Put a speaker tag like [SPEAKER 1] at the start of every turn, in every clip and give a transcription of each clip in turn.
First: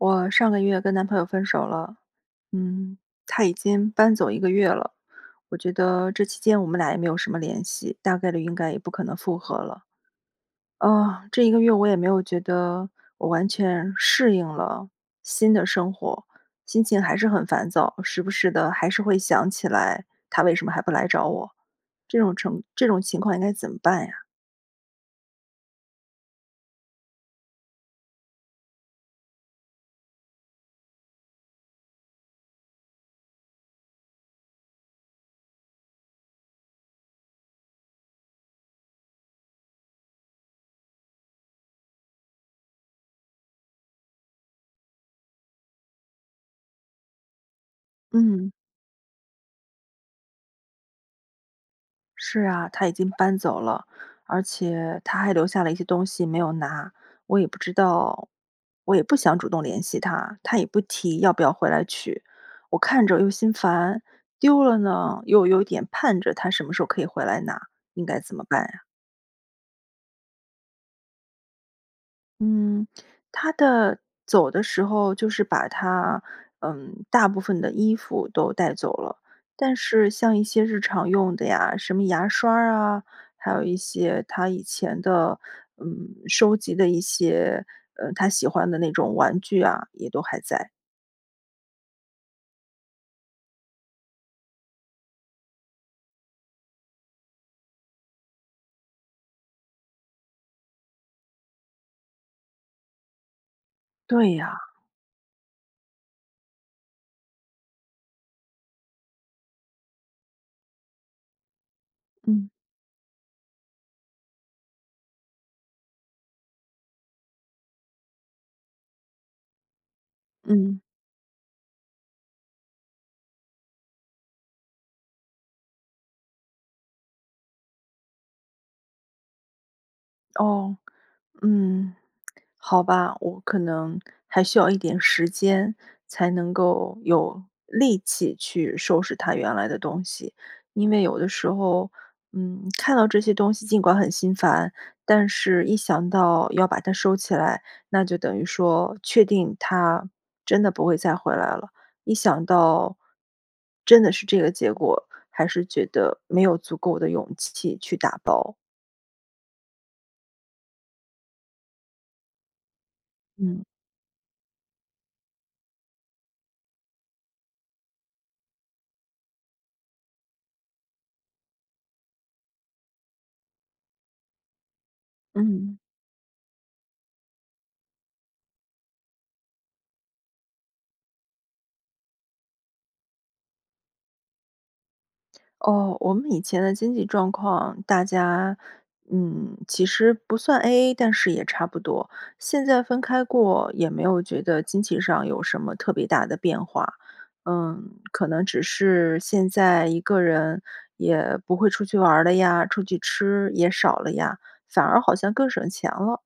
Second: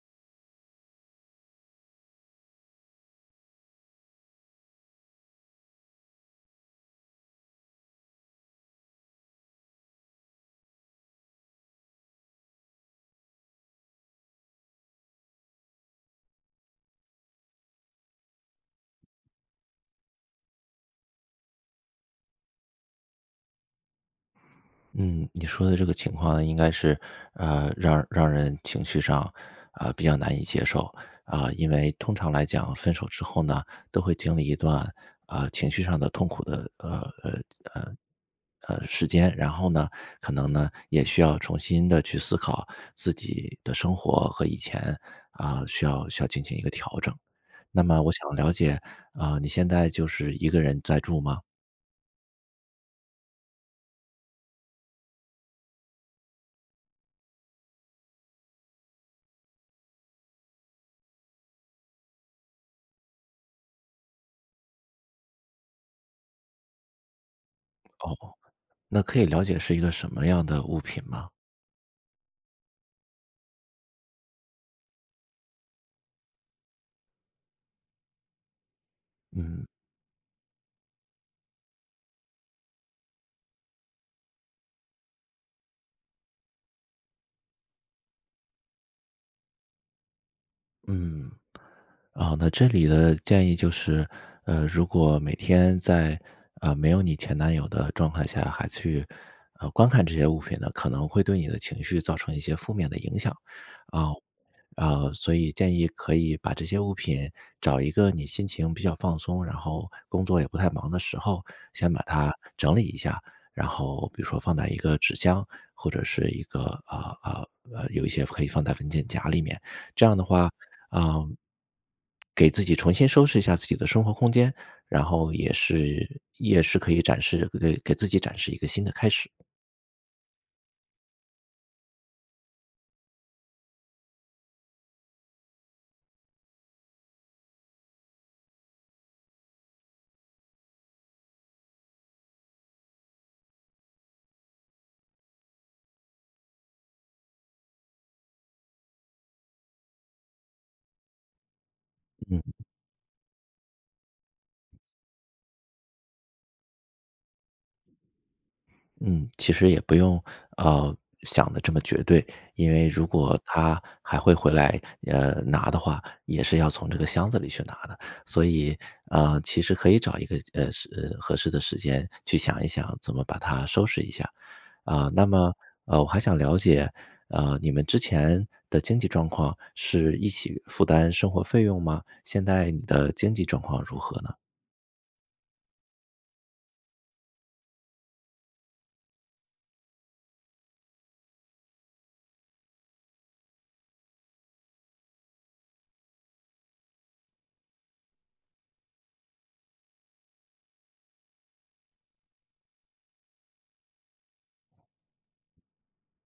[SPEAKER 1] 我上个月跟男朋友分手了，嗯，他已经搬走1个月了，我觉得这期间我们俩也没有什么联系，大概率应该也不可能复合了。啊，这一个月我也没有觉得我完全适应了新的生活，心情还是很烦躁，时不时地还是会想起来他为什么还不来找我，这种程这种情况应该怎么办呀？
[SPEAKER 2] 嗯，你说的这个情况应该是，呃，让让人情绪上，呃，比较难以接受。呃，因为通常来讲，分手之后呢，都会经历一段，啊，情绪上的痛苦的，呃呃呃，呃，时间。然后呢，可能呢，也需要重新地去思考自己的生活和以前啊，需要需要进行一个调整，那么我想
[SPEAKER 1] 嗯。
[SPEAKER 2] 了解，啊，你现在就是一个人在住吗？
[SPEAKER 1] 是啊，他已经搬走了。而且他还留下了一些东西没有拿，我也不知道我也不想主动联系他，他也不提要不要回来取。我看着又心烦，丢了呢，又有点盼着他什么时候可以回来拿，应
[SPEAKER 2] 哦，
[SPEAKER 1] 该怎么办呀？
[SPEAKER 2] 那可以了解是一个什么样的物品吗？
[SPEAKER 1] 嗯，他的走的时候，就是把他，嗯，大部分的衣服都带走了。
[SPEAKER 2] 嗯。
[SPEAKER 1] 但是像一些日常用的呀，什么牙刷儿啊，还有一些他以前的，嗯，收集的一些，呃，他喜欢的那种玩具啊，也都还在。
[SPEAKER 2] 嗯。啊，那这里的建议就是，呃，如果每天在，啊，没有你前男友的状态下还去，呃，观看这些物品呢，可能会对你的情绪造成一些负面的影响，啊。
[SPEAKER 1] 对呀。
[SPEAKER 2] 啊，所以建议可以把这些物品，找一个你心情比较放松，然后工作也不太忙的时候，先把它
[SPEAKER 1] 嗯。
[SPEAKER 2] 整理一下，然后，比如说放在一个纸箱或者是一个啊，啊，呃，有一些可以放在文件夹里面。这样的话，
[SPEAKER 1] 嗯。
[SPEAKER 2] 啊给自己重新收拾一下自己的生活空间，然后也是也是可以展示给给自己展示一个新的开始。
[SPEAKER 1] 哦，嗯。好吧，我可能还需要一点时间，才能够有力气去收拾他原来的东西。因为有的时候，嗯，看到这些东西尽管很心烦，但是一想到要把它收起来，那就等于说确定他真的不会再回来了。一
[SPEAKER 2] 嗯。
[SPEAKER 1] 想到真的是这个结果，还是觉得没有足够的勇气去打包。
[SPEAKER 2] 嗯，其实也不用，呃，想得这么绝对，因为如果
[SPEAKER 1] 嗯。
[SPEAKER 2] 他还会回来，呃，拿的话，也是要从这个箱子里去拿的。所以，啊，其实可以找一个，呃，适呃，合适的时间去想一想怎么把它收拾一下。啊，那么，
[SPEAKER 1] 嗯。
[SPEAKER 2] 呃，我还想了解，啊，你们之前的经济状况是一起负担生活费用吗？现在你的经济状况如何呢？
[SPEAKER 1] 哦，我们以前的经济状况，大家，嗯，其实不算 AA，但是也差不多。现在分开过，也没有觉得经济上有什么特别大的变化。嗯，可能只是现在一个人也不会出去玩了呀，出去吃也少了呀，反而好像更省钱了。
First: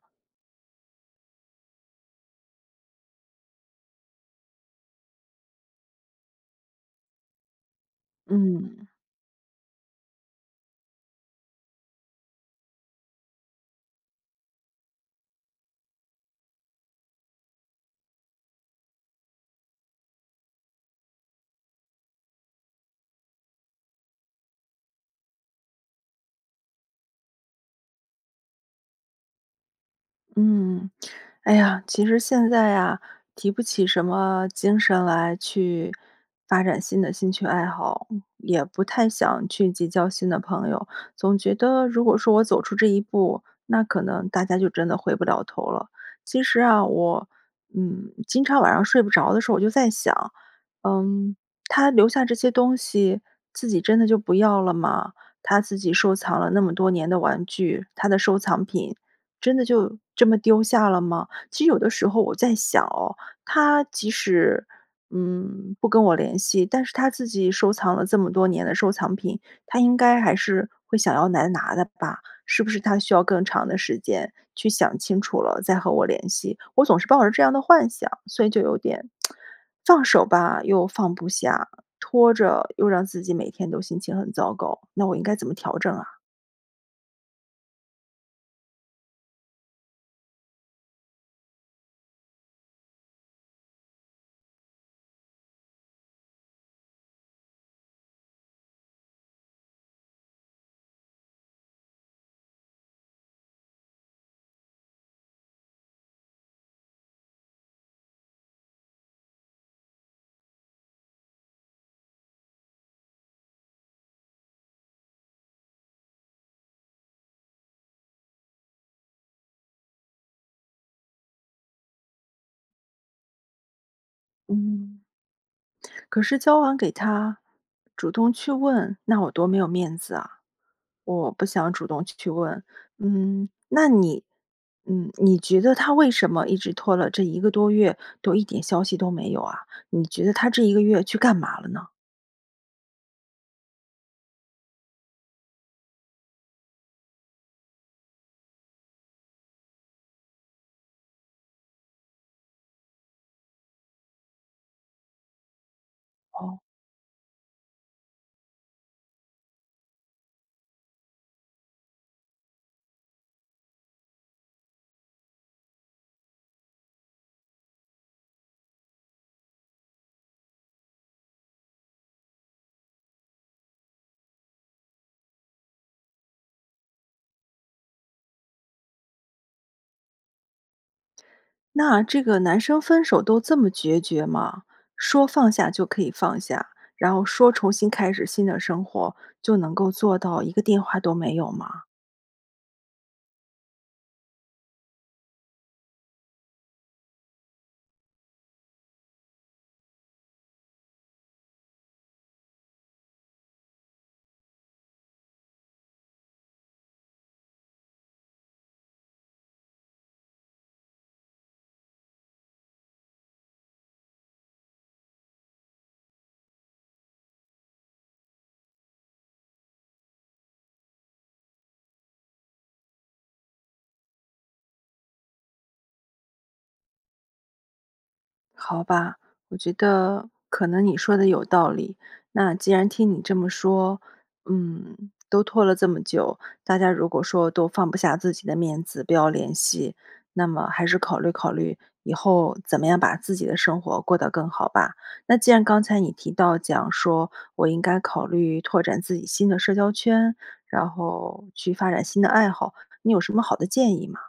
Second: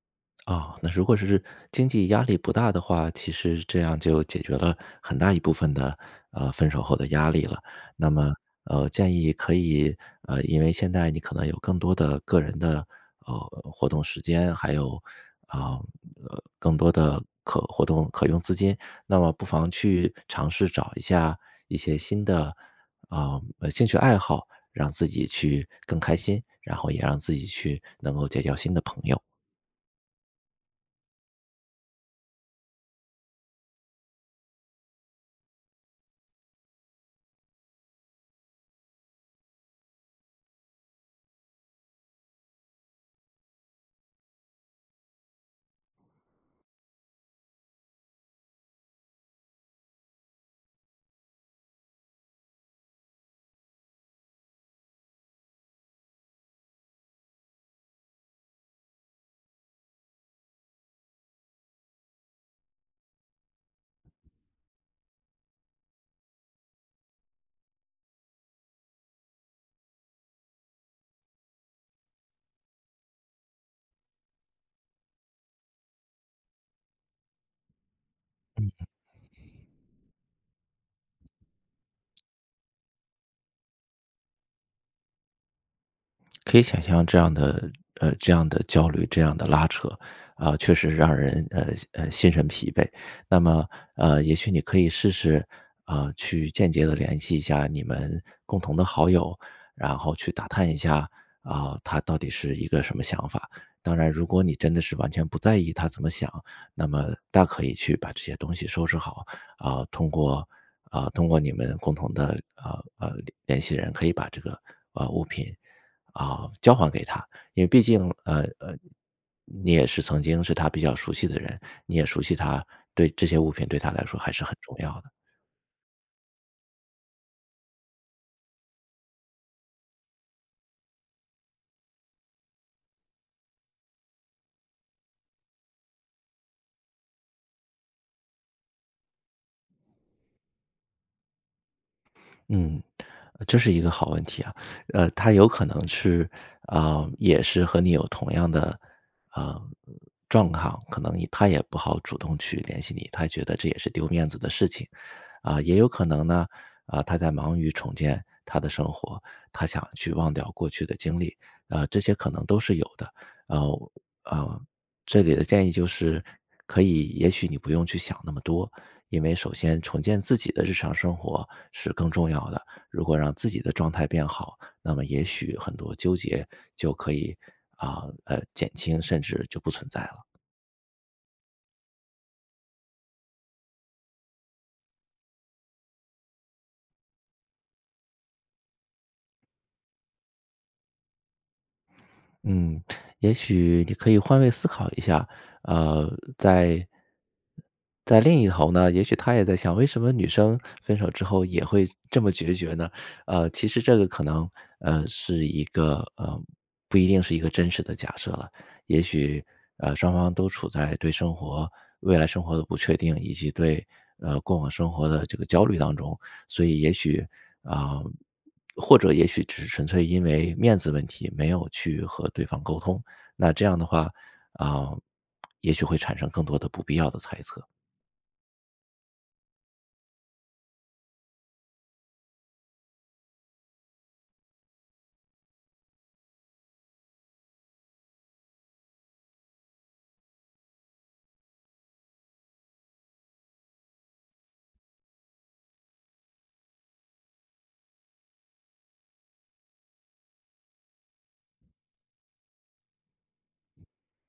[SPEAKER 2] 啊，那如果是经济压力不大的话，其实这样就解决了很大一部分的，呃，分手后的压力了。那么，
[SPEAKER 1] 嗯。
[SPEAKER 2] 呃，建议可以，呃，因为现在你可能有更多的个人的，呃，活动时间，还有，啊，呃，更多的可活动可用资金，那么不妨去尝试找一下，一些新的，啊，兴趣爱好，让自己去更开心，然后也让自己去能够结交新的朋友。
[SPEAKER 1] 嗯，哎呀，其实现在呀，提不起什么精神来，去，发展新的兴趣爱好，也不太想去结交新的朋友。总觉得如果说我走出这一步，那可能大家就真的回不了头了。其实啊，我，嗯，经常晚上睡不着的时候，我就在想，嗯，他留下这些东西，自己真的就不要了吗？他自己收藏了那么多年的玩具，他的收藏品，真的就，这么丢下了吗？其实有的时候我在想哦，他即使，嗯，不跟我联系，但是他自己收藏了这么多年的收藏品，他应该还是，会想要来拿的吧，是不是他需要更长的时间去想清楚了，再和我联系。我总是抱着这样的幻想，所以就
[SPEAKER 2] 嗯
[SPEAKER 1] 有
[SPEAKER 2] 嗯。
[SPEAKER 1] 点，放手吧，又放不下，拖着又让自己每天都心情很糟糕，那我应该怎么调整啊？
[SPEAKER 2] 可以想象这样的，呃，这样的焦虑、这样的拉扯，啊，确实让人，呃呃，心神疲惫。那么，呃，也许你可以试试，啊，去间接地联系一下你们共同的好友，然后去打探一下，啊，他到底是一个什么想法。当然如果你真的是完全不在意他怎么想，那么大可以去把这些东西收拾好，啊，通过啊，通过你们共同的，啊，呃，联系人可以把这个，呃，物品，啊，交还给他。因为毕竟，呃呃，你也是曾经是他比较熟悉的人，你也熟悉他，对这些物品对他来说还是很重要
[SPEAKER 1] 嗯。
[SPEAKER 2] 的。
[SPEAKER 1] 可是交还给他，主动去问，那我多没有面子啊？我，不想主动去问。嗯，那你嗯，你觉得他为什么一直拖了这一个多月都一点消息都没有啊？你觉得他这一个月去干嘛了呢？
[SPEAKER 2] 嗯，这是一个好问题啊。呃，他有可能是，啊，也是和你有同样的，啊，状况。可能他也不好主动去联系你，他觉得这也是丢面子的事情。啊，也有可能呢，
[SPEAKER 1] 哦。
[SPEAKER 2] 啊，他在忙于重建他的生活，他想去忘掉过去的经历，啊，这些可能都是有的。然后，呃，这里的建议就是，可以，也许你不用去想那么多，因为首先重建自己的日常生活是更重要的，如果让自己的状态变好，那么也许很多纠结就可以，啊，呃，减轻甚至就不存在了。
[SPEAKER 1] 那这个男生分手都这么决绝吗？说放下就可以放下，然后说重新开始新的生活，就能够做到一个电话都没有吗？
[SPEAKER 2] 嗯，也许你可以换位思考一下，呃，在在另一头呢，也许他也在想为什么女生分手之后也会这么决绝呢？呃，其实这个可能呃，是一个呃，不一定是一个真实的假设了。也许，呃，双方都处在对生活未来生活的不确定，以及对，呃，过往生活的这个焦虑当中。所以也许啊，或者也许只是纯粹因为面子问题没有去和对方沟通，那这样的话，啊，也许会产生更多的不必要的猜测。
[SPEAKER 1] 好吧，我觉得可能你说的有道理，那既然听你这么说，嗯，都拖了这么久，大家如果说都放不下自己的面子，不要联系，那么还是考虑考虑以后怎么样把自己的生活过得更好吧。那既然刚才你提到讲说，我应该考虑拓展自己新的社交圈，然后去发展新的爱好，你有什么好的建议吗？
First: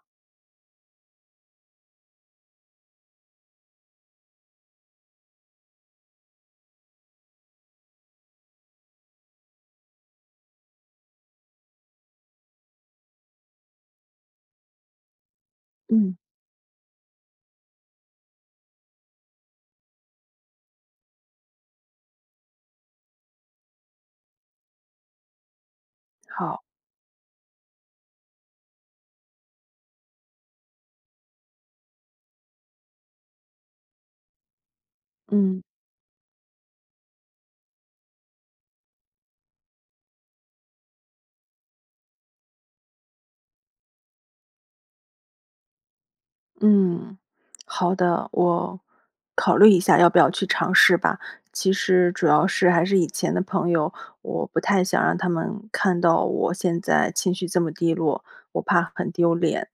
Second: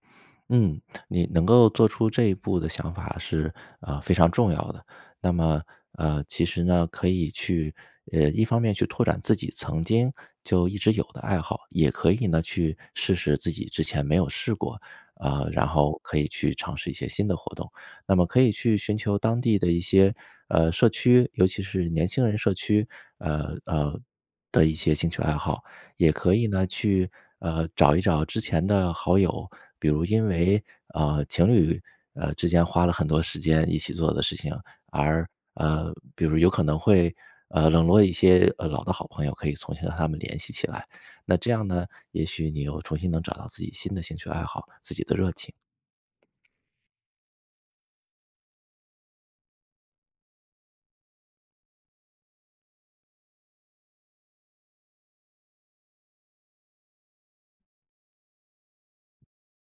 [SPEAKER 2] 嗯，你能够做出这一步的想法是，啊，非常重要的。那么，呃，其实呢，可以去呃，一方面去拓展自己曾经就一直有的爱好，也可以呢，去试试自己之前没有试过啊，然后
[SPEAKER 1] 嗯。
[SPEAKER 2] 可以去尝试一些新的活动。那么可以去寻求当地的一些，呃，社区，尤其是年轻人社区，呃，呃，的一些兴趣爱好，也可以
[SPEAKER 1] 好。
[SPEAKER 2] 呢，去，呃，找一找之前的好友。比如因为，啊，情侣，啊，之间花了很多时间一起做的事情，而
[SPEAKER 1] 嗯。
[SPEAKER 2] 呃，比如有可能会，呃，冷落一些，呃，老的好朋友，可以重新和他们联系起来。那这样呢，也许你又重新能找到自己新的兴趣爱好，自己的热情。
[SPEAKER 1] 嗯，好的，我考虑一下要不要去尝试吧。其实主要是还是以前的朋友，我不太想让他们看到我现在情绪这么低落，我怕很丢脸。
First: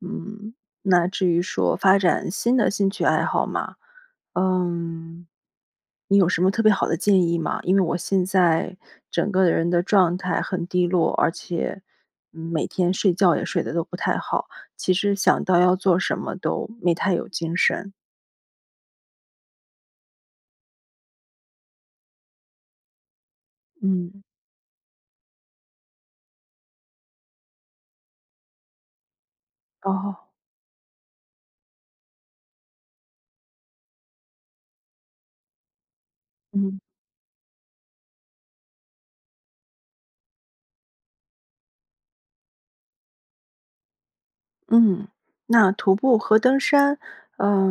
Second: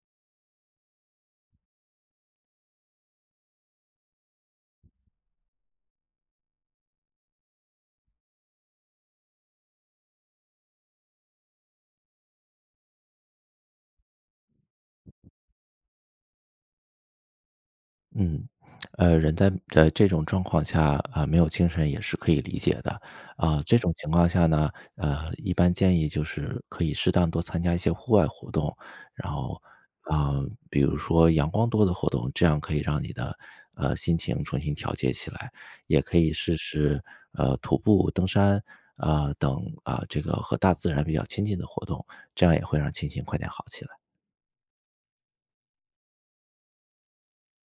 [SPEAKER 1] 嗯，那至于说发展新的兴趣爱好嘛。嗯，你有什么特别好的建议吗？因为我现在整个人的状态很低落，而且每天睡觉也睡得都不太好，其实想到要做什么都没太有精神。
[SPEAKER 2] 嗯，呃，人在呃，这种状况下，啊，没有精神也是可以理解的。啊，这种情
[SPEAKER 1] 嗯。
[SPEAKER 2] 况下呢，呃，一般建议就是可以适当多参加一些户外活动。然后，
[SPEAKER 1] 哦。
[SPEAKER 2] 啊，比如说阳光多的活动，这样可以让你的，呃，心情重新调节起来，也可以试
[SPEAKER 1] 嗯。
[SPEAKER 2] 试，呃，徒步、登山，啊，等，啊，这个和大自然比较亲近的活动，这样也会让心情快点好起来。
[SPEAKER 1] 嗯，那徒步和登山，呃，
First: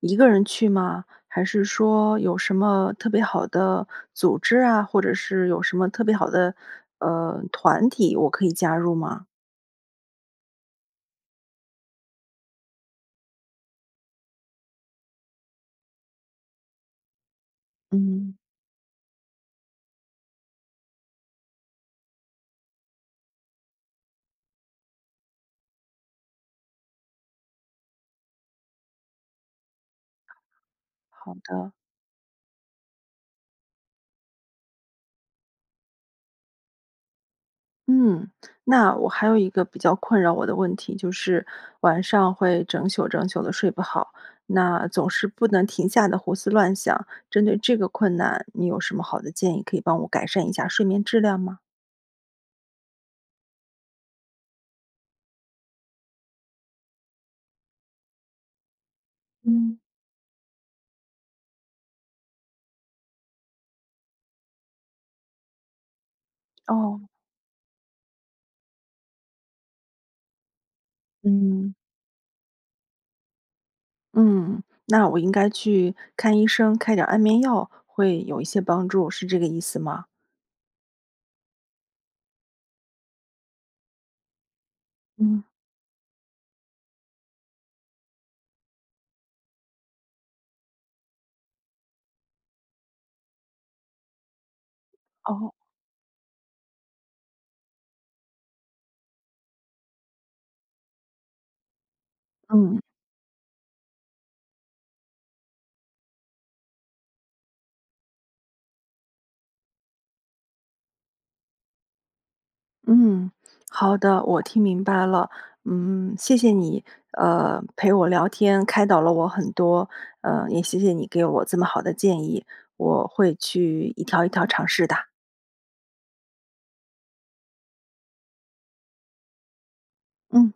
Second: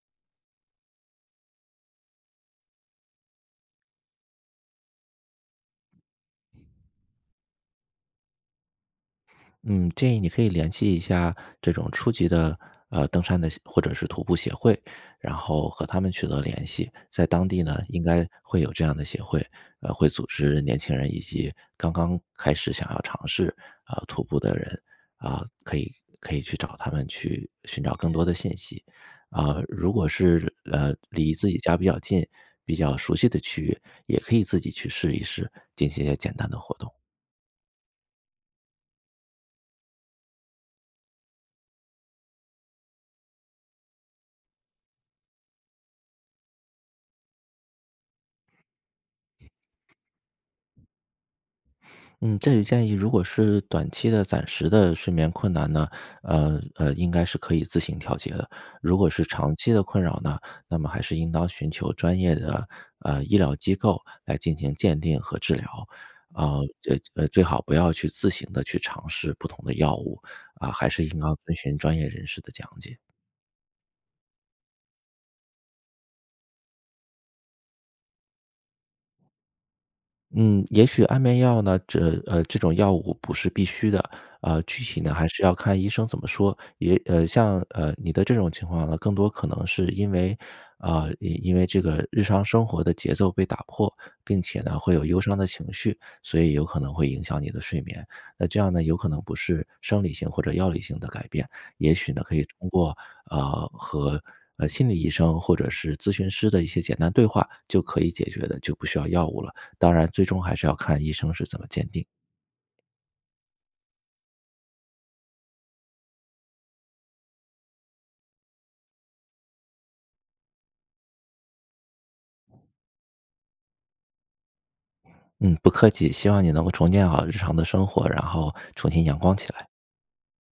[SPEAKER 1] 一个人去吗？还是说有什么特别好的组织啊，或者是有什么特别好的，呃，团体，我可以加入吗？
[SPEAKER 2] 嗯，建议你可以联系一下，这种初级的，呃，登山的协或者是徒步协会，然后和他们取得联系。在当地呢，应该
[SPEAKER 1] 嗯。
[SPEAKER 2] 会有这样的协会，啊，会组织年轻人以及刚刚开始想要尝试，呃，徒步的人。啊，可以可以去找他们去寻找更多的信息。啊，如果是，呃，
[SPEAKER 1] 好
[SPEAKER 2] 离自己
[SPEAKER 1] 的。
[SPEAKER 2] 家比较近，比较熟悉的区域，也可以自己去试一试，进行一些简单的活动。
[SPEAKER 1] 嗯，那我还有一个比较困扰我的问题，就是，晚上会整宿整宿地睡不好，那总是不能停下地胡思乱想。针对这个困难，你有什么好的建议可以帮我改善一下睡眠质量吗？
[SPEAKER 2] 嗯，这里建议如果是短期的、暂时的睡眠困难呢，呃呃，应该是可以自行调节的。如果是长期
[SPEAKER 1] 嗯。
[SPEAKER 2] 的困扰呢，那么还是应当寻求专业的，呃，医疗机构，来进行鉴定和治疗。啊，呃
[SPEAKER 1] 哦。
[SPEAKER 2] 呃，最好不要去自行地去尝试不同的药物。啊，还是应当遵
[SPEAKER 1] 嗯。
[SPEAKER 2] 循专业人士的讲解。
[SPEAKER 1] 嗯，那我应该去看医生开点儿安眠药，会有一些帮助，是这个意思吗？
[SPEAKER 2] 嗯，也许安眠药呢，这，呃，这种药物不是必须的，啊，具体呢还
[SPEAKER 1] 嗯。
[SPEAKER 2] 是要看医生怎么说。也，呃，像，呃，你的这种情况呢，更多可能是因为啊，因因为这个日常生活的节奏被打破，并且呢会有忧伤的
[SPEAKER 1] 哦。
[SPEAKER 2] 情绪，所以有可能会影响你的睡眠。那这样呢，有可能不是生理性或者药理性的改变，也许呢可以通
[SPEAKER 1] 嗯。
[SPEAKER 2] 过，啊，和，呃，心理医生或者是咨询师的一些简单对话就可以解决的，就不需要药物了，当然最终还是要看医生是怎么鉴定。
[SPEAKER 1] 嗯，好的，我听明白了。嗯，谢谢你，呃，陪我聊天，开导了我很多。呃，也谢谢你给我这么好的建议，我会去一条一条尝试哒。
[SPEAKER 2] 嗯，不客气，希望你能够重建好日常的生活，然后重新阳光起来。
[SPEAKER 1] 嗯。